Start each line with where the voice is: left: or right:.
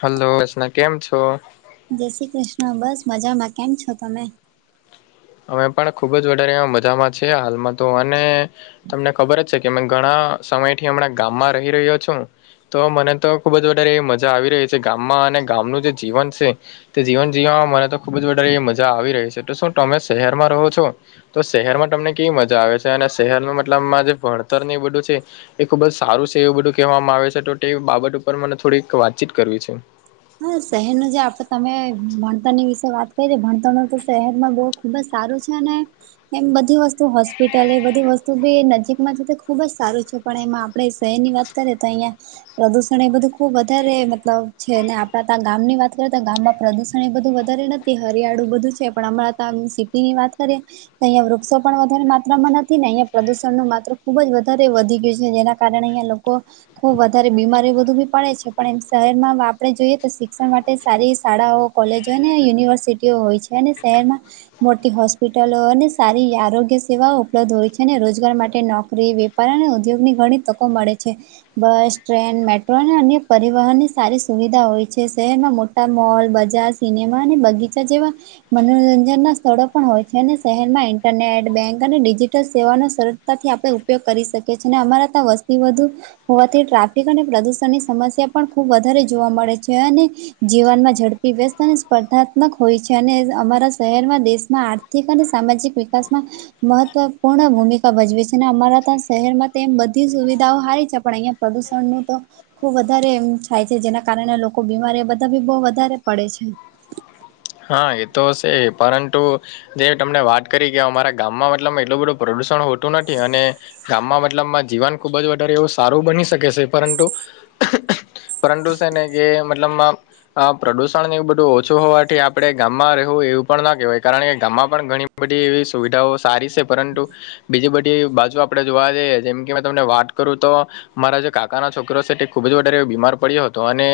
left: Hello વસના કેમ છો.
right: જય શ્રી કૃષ્ણ બસ મજામાં કેમ છો તમે
left: અમે પણ ખુબ વધારે મજામાં છે હાલમાં તો અને તમને ખબર જ છે કે અમે ઘણા સમય થી હમણાં ગામમાં રહી રહ્યો છું તો મને તો ખુબ જ વધારે એ મજા આવી રહી છે ગામમાં અને ગામનું જે જીવન છે તે જીવન જીવવામાં મને તો ખુબ જ વધારે મજા આવી રહી છે તો શું તમે શહેરમાં રહો છો તો શહેરમાં તમને કેવી મજા આવે છે અને શહેરમાં મતલબમાં જે ભણતર ને એવું બધું છે એ ખૂબ જ સારું છે એવું બધું કહેવામાં આવે છે, તો એ બાબત ઉપર મારે થોડીક વાતચીત કરવી છે.
right: હા, શહેરનું જે આપણું ભણતર છે, ભણતર તો શહેરમાં બહુ... ખૂબ જ સારું છે ને? એમ બધી વસ્તુ, હોસ્પિટલ, એ બધી વસ્તુ પણ નજીકમાં... પણ એમાં આપણે શહેરની વાત કરીએ તો અહીંયા પ્રદૂષણ એ બધું ખૂબ વધારે, મતલબ છે અને... તા-તા, ગામની વાત કરીએ તો ગામમાં પ્રદૂષણ એ બધું વધારે નથી, હરિયાળું બધું છે, પણ હમણાં તો આમ સિ... એની વાત કરીએ અહીંયા વૃક્ષો પણ વધારે માત્રામાં નથી ને, અહીંયા પ્રદૂષણ માત્ર ખૂબ જ વધારે વધી ગયું છે, જેના કારણે અહીં લોકો ખૂબ વધારે બીમારીઓ બધું બી પડે છે, પણ એમ શહેરમાં આપણે જોઈએ કે શિક્ષણ માટે સારી શાળાઓ કોલેજો અને યુનિવર્સિટીઓ હોય છે અને શહેરમાં... મોટી હોસ્પિટલો અને સારી આરોગ્ય સેવાઓ ઉપલબ્ધ હોય છે ને, રોજગાર માટે નોકરી વી... પણ ઉદ્યોગની ઘણી તકો મળે છે. બસ, ટ્રેન, મેટ્રો અને અન્ય પરિવહનની સારી સુવિધા હોય છે. જે શહેરમાં મોટા મોલ, બજાર, સિનેમા અને બગીચા જેવા... મનોરંજનના સ્થળો પણ હોય છે અને શહેરમાં ઇન્ટરનેટ, બેંક અને ડિજિટલ સેવાનો સરળ... તેથી આપણે ઉપયોગ કરી શકીએ છીએ અને અમારો તો વસ્તી વધુ... હોવાથી ટ્રાફિક અને પ્રદૂષણની સમસ્યા પણ ખૂબ વધારે જોવા મળે છે અને જીવનમાં ઝડપી, વ્યસ્ત અને સ્પર્ધાત્મક હોય છે અને અમારા શહેરમાં દેશમાં આ થીક અને સામાજિક વિકાસમાં મહત્વપૂર્ણ ભૂમિકા ભજવે છે ને અમારા તો શહેરમાં તે બધી સુવિધાઓ સારી છે પણ અહીંયાં પ્રદૂષણનું તો ખૂબ વધારે એમ થાય છે જેના કારણે લો કો બીમારી બધા ભી બહુ વધારે પડે છે.
left: હા એ તો છે પરંતુ જે તમને વાત કરી કે અમારા ગામમાં મતલબ એટલું બધું પ્રદૂષણ હોતું નથી અને ગામમાં મતલબમાં જીવન ખુબ જ વધારે એવું સારું બની શકે છે પરંતુ
right: [unintelligible]
left: પરંતુ છે ને કે મતલબ માં આ પ્રદૂષણને એવું બધું ઓછું હોવાથી આપ ણે ગામમાં રહેવું એવું પણ ના કહેવાય કારણ કે ગામમાં પણ ઘણી બધી એવી સુવિધાઓ સારી છે પરંતુ બીજી બધી બાજુ આપણે જોવા જઈએ જેમ કે મેં તમને વાત કરું તો મારાં જે કાકાના છોકરો છે તે ખુબ જ વધારે બીમાર પડ્યો હતો અને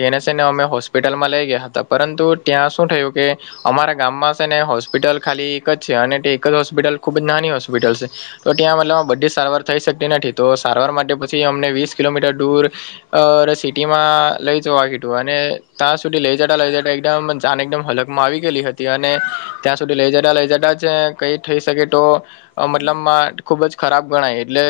left: તેને સેને અમે હોસ્પિટલમાં લઈ ગયા હતા પરંતુ ત્યાં શું થયું કે અમારે ગામમાં છે ને હોસ્પિટલ ખાલી એક જ છે અને તે એક જ હોસ્પિટલ ખૂબ જ નાની હોસ્પિટલ છે તો ત્યાં મતલબ બધી સારવાર થઈ શકતી નથી, તો સારવાર માટે પછી અમને વીસ કિલોમીટર દૂર અર સિટી માં લઈ જવા કીધું અને ત્યાં સુધી લઈ જતા લઈ જતા એકદમ જ જાન એકદમ હાલતમાં આવી ગયેલી હતી અને ત્યાં સુધી લઈ જતા લઈ જતા જ કંઈ થઈ શકે તો. અ મતલબમા ખુબ જ ખરાબ ગણાય એટલે.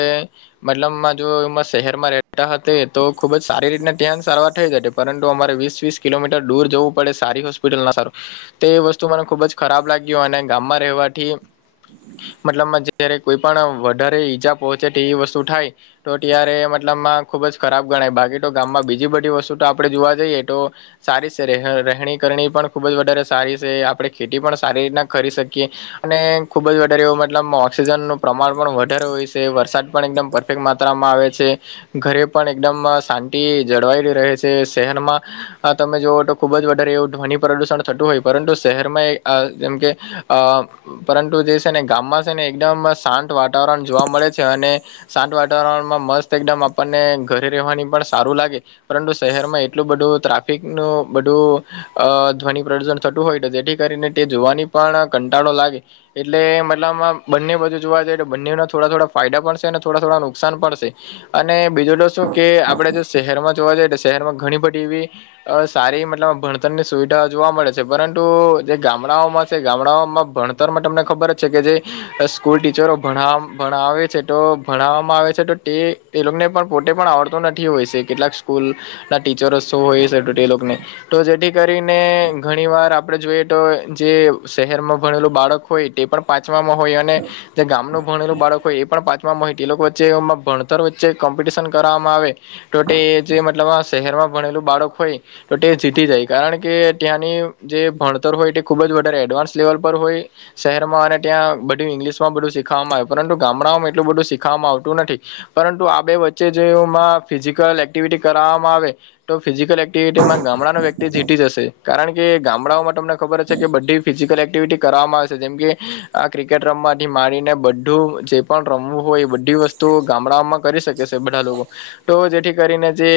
left: મતલબમાં જો એમાં શહેરમાં રહેતા હતે તો ખુબ જ સારી રીતના ત્યા જ સારવાર થઈ જતે. પરંતુ અમારે વીસ વીસ કિલોમીટર દૂર જવું પડે સારી હોસ્ પિટલ ના સારું તે વસ્તુ મને ખૂબ જ ખરાબ લાગ્યું અને ગામમાં રહેવાથી. મતલબમાં જ્યારે કોઈ પણ વધારે ઈજા પહોંચે તેવી વસ્તુ થાય. તો ત્યારે મતલબમાં ખૂબ જ ખરાબ ગણાય, બાકી તો ગામમાં બીજી બધી વસ્તુ તો આપણે જોવા જઈએ તો સારી છે, રહેણી કરણી પણ ખૂબ જ વધારે સારી છે, આપણે ખેતી પણ સારી રીતે કરી શકીએ. અને ખૂબ જ વધારે એવું મતલબમાં ઓક્સિજનનું પ્રમાણ પણ વધારે હોય છે, વરસાદ પણ એકદમ માત્રામાં આવે છે, ઘરે પણ એકદમ શાંતિ જળવાયેલી રહે છે, શહેરમાં હ, તમે જોવો તો ખૂબ જ વધારે એવું ધ્વનિ પ્રદુષણ થતું હોય પરંતુ શહેરમાં એ અ જેમ કે અ પરંતુ જે છે ને ગામમાં છે ને એકદમ શાંત વાતાવરણ જોવા મળે છે અને શાંત વાતાવરણમાં મસ્ત એકદમ આપણને ઘરે રહેવાની પણ સારું લાગે. પરંતુ શહેરમાં એટલું બધું ટ્રાફિકનું બધું અ ધ્વનિ પ્રદૂષણ થતું હોય જેથી કરીને તે જોવાની પણ કંટાળો લાગે. એટલે મતલબમાં બંને બાજુ જોવા જઈએ તો બંનેને થોડા થોડા ફાયદા પણ છે અને થોડા થોડા નુકસાન પણ શે અને બીજું તો શું કે આપડે જે શહેરમાં જોવા જઈએ તો શહેરમાં ઘણી બધી એવી અ સારી મતલબમાં ભણ તરની સુવિધા જોવા મળે છે પરંતુ જે ગામડાઓમાં છે ગામડાઓમાં ભણતરમાં તમને ખબર જ છે કે જે સ્કૂલ ટીચરો ભણા ભણાવે છે તો ભણાવવામાં આવે છે તો તે તે લોકોને પણ પોતે પણ આવડતો નથી હોય છે કેટલાક સ્કૂલ ટીચરો શો હોય છે તો તે લોકને તો જેથી જેથી કરીને ઘણી વાર આપણે જોઈએ તો જે શહેરમાં ભણેલું બાળક હોય તે પણ પાંચમાં હોય અને જે ગામનું ભણેલું બાળક હોય એ પણ પાંચમા હોય તે લોકો વચ્ચે ભણતર વચ્ચે કોમ્પિટિશન કરવામાં આવે તો તે જે મતલબ આ શહેરમાં ભણેલું બાળક હોય તો તે જીતી જાય. કારણ કે ત્યાંની જે ભણતર હોય તે ખૂબ જ વધારે એડવાન્સ લેવલ પર હોય. શહેરમાં અને ત્યાં બધું ઈંગ્લિશમાં બધું શીખવામાં આવે પરંતુ ગામડાઓમાં એટલું બધું શીખવામાં આવતું નથી. પરંતુ આ બે વચ્ચે જે ઓમાં ફિઝિકલ એક્ટિવિટી કરવામાં આવે તો ફિઝિકલ એક્ટિવિટીમાં ગામડાનો વ્યક્તિ જીતી જશે કારણ કે ગામડાઓમાં તમને ખબર જ છે કે બધી ફિઝિકલ એક્ટિવિટી કરવામાં આવે છે જેમ કે આ ક્રિકેટ રમવાથી માડીને બધું જે પણ રમવું હોય એ બધી વસ્તુ ગામડાઓમાં કરી શકે છે બધા લોકો તો જેથી કરીને જે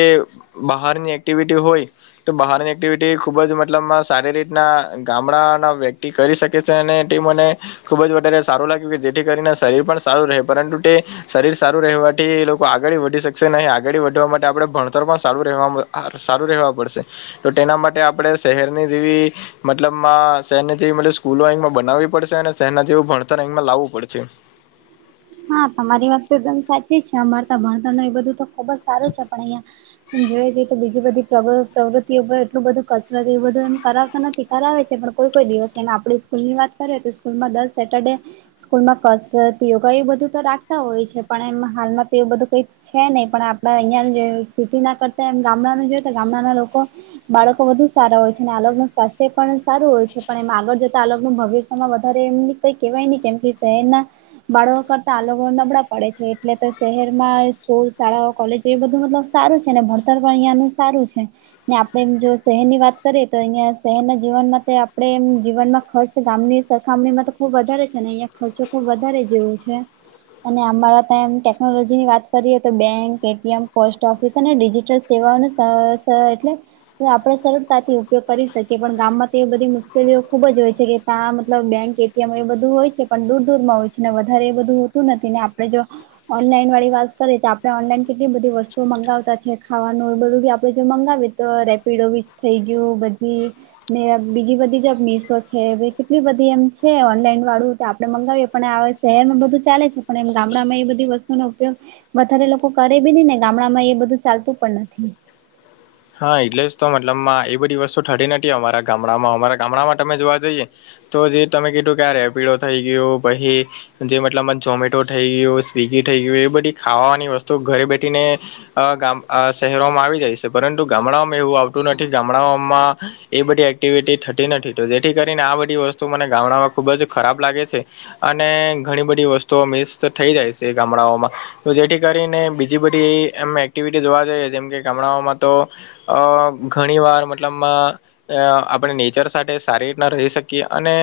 left: બહારની એક્ટિવિટી હોય તો બહારની એક એક્ટિવિટી ખૂબ જ મતલબમાં સારી રીતના ગામડાંના વ્યક્તિ કરી શકે છે અને તે મને ખુબ જ વધારે સારું લાગ્યું કે જેથી કરીને શરીર પણ સારું રહે પરંતુ તે શરીર સારું રહેવાથી એ લોકો આગળી વધી શકશે નહિ આગળી વધવા માટે આપડે ભણતર પણ સારું રહેવા સારું રહેવા પડશે તો તેના માટે આપણે શહેરની જેવી મતલબમાં શહેરની જેવી મતલબ સ્કૂલો એમાં બનાવી પડશે અને શહેરના જેવુ ભણતર અહીંમાં લાવું પડશે.
right: હા તમારી વાત તો એકદમ સાચી છે અમાર તા ભણતર એ બધું તો ખુબ જ સારું છે પણ અહીંયા જોઈ જોયે તો બીજી બધી પ્રવૃત્તિઓ પર એટલું બધું કસરત એવું બધું એમ કરાવતા નથી. કરાવે છે પણ કોઈ કોઈ દિવસ એમ આપણી સ્કૂલની વાત કરીએ તો સ્કૂલમાં દર સેટરડે સ્કૂલમાં કસરત યોગા એ બધું તો રાખતા હોય છે પણ એમ હાલમાં તો એ બધું કઈક છે નહીં પણ આપડા અહીંયા જે સિટીના કરતા એમ ગામડાનું જોયે તો ગામડાના લોકો બાળકો વધુ સારા હોય છે અને આ લોકનું સ્વાસ્થ્ય પણ સારું હોય છે પણ એમાં આગળ જતા આ લોકનું ભવિષ્ય એમાં વધારે એમને કઈ કેવાય નહી કેમ કે શહેરના બાળકો કરતા આ લોકો નબળા પડે છે એટલે તો શહેરમાં સ્કૂલ શાળાઓ કોલેજ તો એ બધું મતલબ સારું છે ને ભણતર પણ અહિયાંનું સારું છે. આપણે મ જો શહેરની વાત કરીએ તો અહીયાં શહેરના જીવનમાં તે આપણેે એમ જીવનમાં ખર્ચ ગામની સ રખામણીમાં તો ખુબ વધારે છે ને અહિયાં ખર્ચો તો ખુબ વધારે જેવું છે. અને અમારા ત્યામ ટેકનોલોજી ની વાત કરીએ તો બેંક, એટીએમ, પોસ્ટ ઓફિસ અને ડિજિટલ સેવાઓનો સ સ એટલે આપણે સરળતાથી ઉપયોગ કરી શકીએ પણ ગામમાં તો બધી મુશ્કેલીઓ ખુબ જ હોય છે કે ત્યા મતલબ બેંક કેમ એ બધું હોય છે પણ દૂર દૂરમાં હોય છે ને વધારે એ હોતું નથી ને આપડે જો ઓનલાઈન વાળી વાત કરીએ તો આપણે ઓનલાઈન કેટલી બધી વસ્તુઓ મંગાવતા છે. ખાવાનું [unintelligible] બી આપણે જે મંગાવીએ તો રેપિડો બી થઈ ગયું બધી ને બીજી બધી જે મીશો છે કેટલી બધી એમ છે ઓનલાઈન વાળું તે આપડે મંગાવીએ, પણ આવે શહેરમાં બધું ચાલે છે પણ એમ ગામડામાં એ બધી વસ્તુનો ઉપયોગ, વધારે લોકો કરે બી ની ને ગામડા માં એ બધું ચાલતું પણ નથી.
left: હા એટલે જ તો મતલબમાં એ બધી વસ્તુ ઠટી નથી અમારા ગામડામાં. અમારા ગામડામાં તમે જોવા જઈએ, તો જે તમે કિધુ કે આ રેપીડો થઈ ગયુ પહી જે મતલબમાં ઝમેટો થઈ ગયુ, સ્વિગી થઈ ગયું એ બધી ખાવાની વસ્તુ ઘરે બેઠીને, અ ગામ અ શહેરોમાં આવી જાય છે. પરંતુ ગામડાઓમાં એવું આવતું નથી. ગામડાઓમાં એ બધી એક્ટિવિટી થતી નથી તો જેથી કરીને આ બધી વસ્તુ તો મને ગામડામાં ખૂબ જ ખરાબ લાગે છે. અને ઘણી બધી વસ્તુઓ મિસ તો થઈ જાય છે ગામડાઓમાં, તો જેથી કરીને બીજી બધી એમ એક્ટિવિટી જોવા જઈએ જેમ કે ગામડાઓમાં, તો અ ઘણી વાર મતલબમાં, અ આપણે નેચર સાથે સારી રીતના રહી શકીએ અને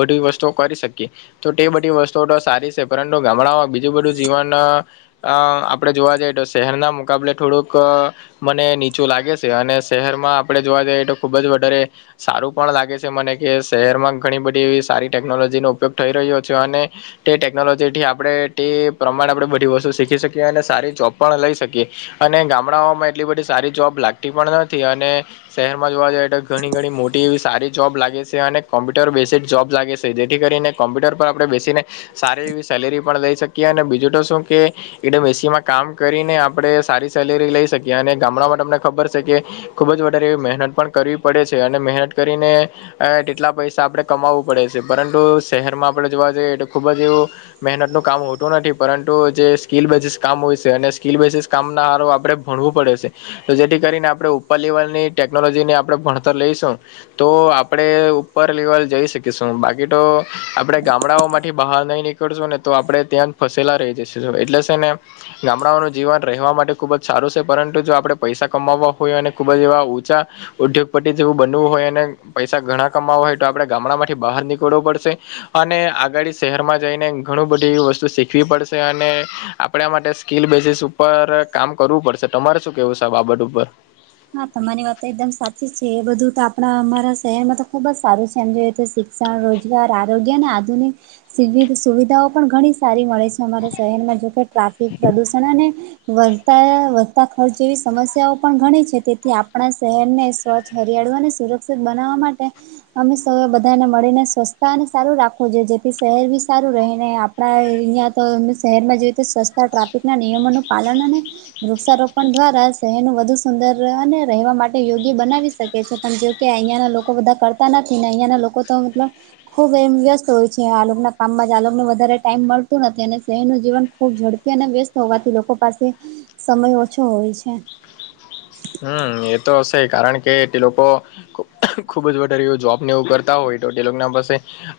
left: બધી વસ્તુઓ કરી શકીએ. તો ટે બધી વસ્તુઓ તો સારી છે પરંતુ ગામડામાં બીજું બધું જીવન, અ આપડે જોવા જઈએ તો શહેરના મુકાબલે થોડુંક, મને નીચું લાગે છે અને શહેરમા આપણે જોવા જઈએ તો ખૂબ જ વધારે, સારું પણ લાગે છે મને કે શહેરમાં ઘણી બધી એવી સારી ટેકનોલોજીનો ઉપયોગ થઈ રહ્યો છે, અને, તે ટેકનોલોજી થી આપણે તે પ્રમાણે આપણે બધી વસ્તુ શીખી શકીએ અને સારી જોબ પણ લઈ શકીએ. અને ગામડાઓમાં એટલી બધી સારી જોબ લાગતી પણ નથી અને, શહેરમાં જોવા જઈએ તો ઘણી ઘણી મોટી એવી સારી જોબ લાગે છે અને કોમ્પ્યુટર બેસીડ જોબ લાગે છે. જેથી કરીને, કોમ્પ્યુટર પર આપણે બેસીને સારી એવી સેલેરી પણ લઈ શકીએ અને બીજું તો શું કે, એટલે મેસી માં કામ કરીને આપણે સારી સેલેરી લઈ શકીએ અને ગામડા માટે તમને ખબર છે કે, ખુબ જ વધારે મહેનત પણ કરવી પડે છે, અને મહેનત કરીને, અ તેટલા પૈસા આપડે કમાવવું પડે છે પરંતુ શહેરમાં આપણે જોવા જઈએ તો ખુબ જ એવું, મેહનતનું કામ હોતું નથી પરંતુ જે સ્કીલ બેઝીસ કામ હોય છે અને સ્કીલ બેઝીસ કામના હારું આપડે, ભણવું પડે છે. તો જેથી કરીને આપણે ઉપર લેવલની ટેકનોલોજીને આપણે ભણતર લઈશું‌. તો આપડે ઉપર લેવલ જઈ શકીશું. બાકી તો આપડે ગામડાઓમાંથી બહાર નહી નીક કળશુ ને તો આપડે ત્યાં જ ફસેલા રહી જસુ એટલે છે ને ગામડાઓનું જીવન રહેવા માટે ખૂબ જ સારું છે પરંતુ જો આપણે પૈસા કમાવવા હોયએ અને ખૂબ જ એવા ઊંચા, ઉદ્યોગપતિ જેવું બનવું હોય અને પૈસા ઘણા કમાવા હોય તો આપડે ગામડા માંથી બહાર નીકળવું પડશે. અને આગાડી શહેરમાં જઈને ઘણું બધી વસ્તુ શીખવી પડશે અને, આપડા માટે સ્કીલ બેજીસીસ ઉપર કામ કરવું પડશે. તમારે શું કેવું છે આ બાબત ઉપર,
right: હા તમારી વાત તો એકદમ સાચી છે. એ બધું તો આપણા અમારા શહેરમાં તો ખુબ જ સારું છે. એમ જો તો શીખ શિક્ષણ, રોજગાર, આરોગ્ય અને આધુનિક સીધી સુવિધાઓ પણ ઘણી સારી મળે છે. અમારાં શહેરમાં જો કે ટ્રાફિક પ્રદુષણ અને, વધતા વધતા ખર્ચ જેવી સમસ્યાઓ પણ ઘણી છે. તે તેથી આપણા શહેરને સ્વચ્છ હરિયાળુ અને સુરક્ષિત બનાવવા માટે અમે સ બધાને મળીને સ્વચસ્છતા અને સારું રાખવું જોયે જેથી શહેર બી સારું રહીને આ આપણા અહીયાં તો અ શહેરમાં જોઈએ તો સસ્તા ટ્રાફિકના નિયમોનું પાલન અને વૃક્ષારોપણ દ્વારા શહેરનું વધુ સુંદર, ને રહેવા માટે યોગી બનાવી શકે છે પણ જોકે અહિયાં ના લોકો બધા કરતા નથી ને અહિયાંના લોકો, તો મતલબ, ખૂબ એમ વ્યસ્ત હોય છે આલોકના કામમાં આલોકને વધારે ટાઈમ મળતું નથી અને શહેરનું જીવન, ખુબ ઝડપી અને વ્યસ્ત હોવાથી લોકો પાસે સમય ઓછો હોય છે.
left: હમ એ તો હશે કારણ કે એ લોકો. ખુબ જ વધારે જોબ ને એવું કરતા હોય તો તેલૌક ના પાસે.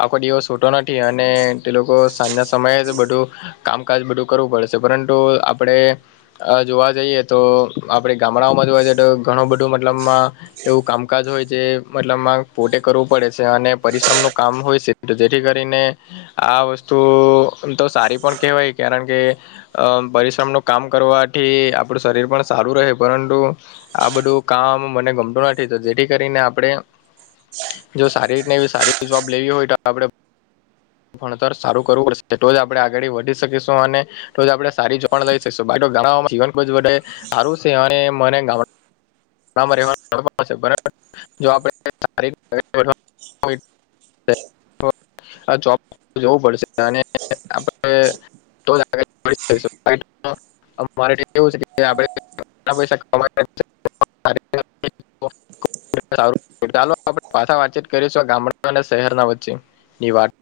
left: આખો દિવસ છોટો નથી અને તે લોકો સાંજના સમયે જ બધું. કામકાજ બધું કરવું પડશે પરંતુ આપડે જોવા જઈએ તો આપડે ગામ. હમડાંઓમાં જો હોય છે તો ઘણું બધું મતલબમાં! એવું કામકાજ હોય જે મતલબમાં પોતે કરવું પડે છે અને પરિશ્રમ ન કામ હોય છે. તો આ વસ્તુ તો સારી પણ કેહેવાય કારણ કે. અમ પરિશ્રમ નું કામ કરવાથી આપડું શરીર પણ સારું રહે. પરંતુ આ બધું કામ મને ગમતું નથી જેથી કરીને આપણે. જો સારી રીત એવી સારી જોબ લેવી હોય તો આપડ. ભણતર સારું કરવું પડશે તો જ આપડણે આગળ વધી શકીશું અને, તો જ આપણે સારી જો લઈ શકીશું ગ જીવન જે સારું છે અને મને ગામડા [unintelligible] જો આપ [unintelligible]
right: હ [unintelligible]
left: આ જોબ જોવું પડશે અને આપડ [unintelligible] રેવું છે આપ [unintelligible] કેટલા પૈસા કમા છે [inaudible] સરે [inaudible] સું ચાલો આપણે પાછા વાતચીત કરીશું ગામડા અને શહેરના વચ્ચે ની વાત [inaudible]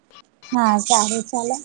right: હા સારુ ચાલો.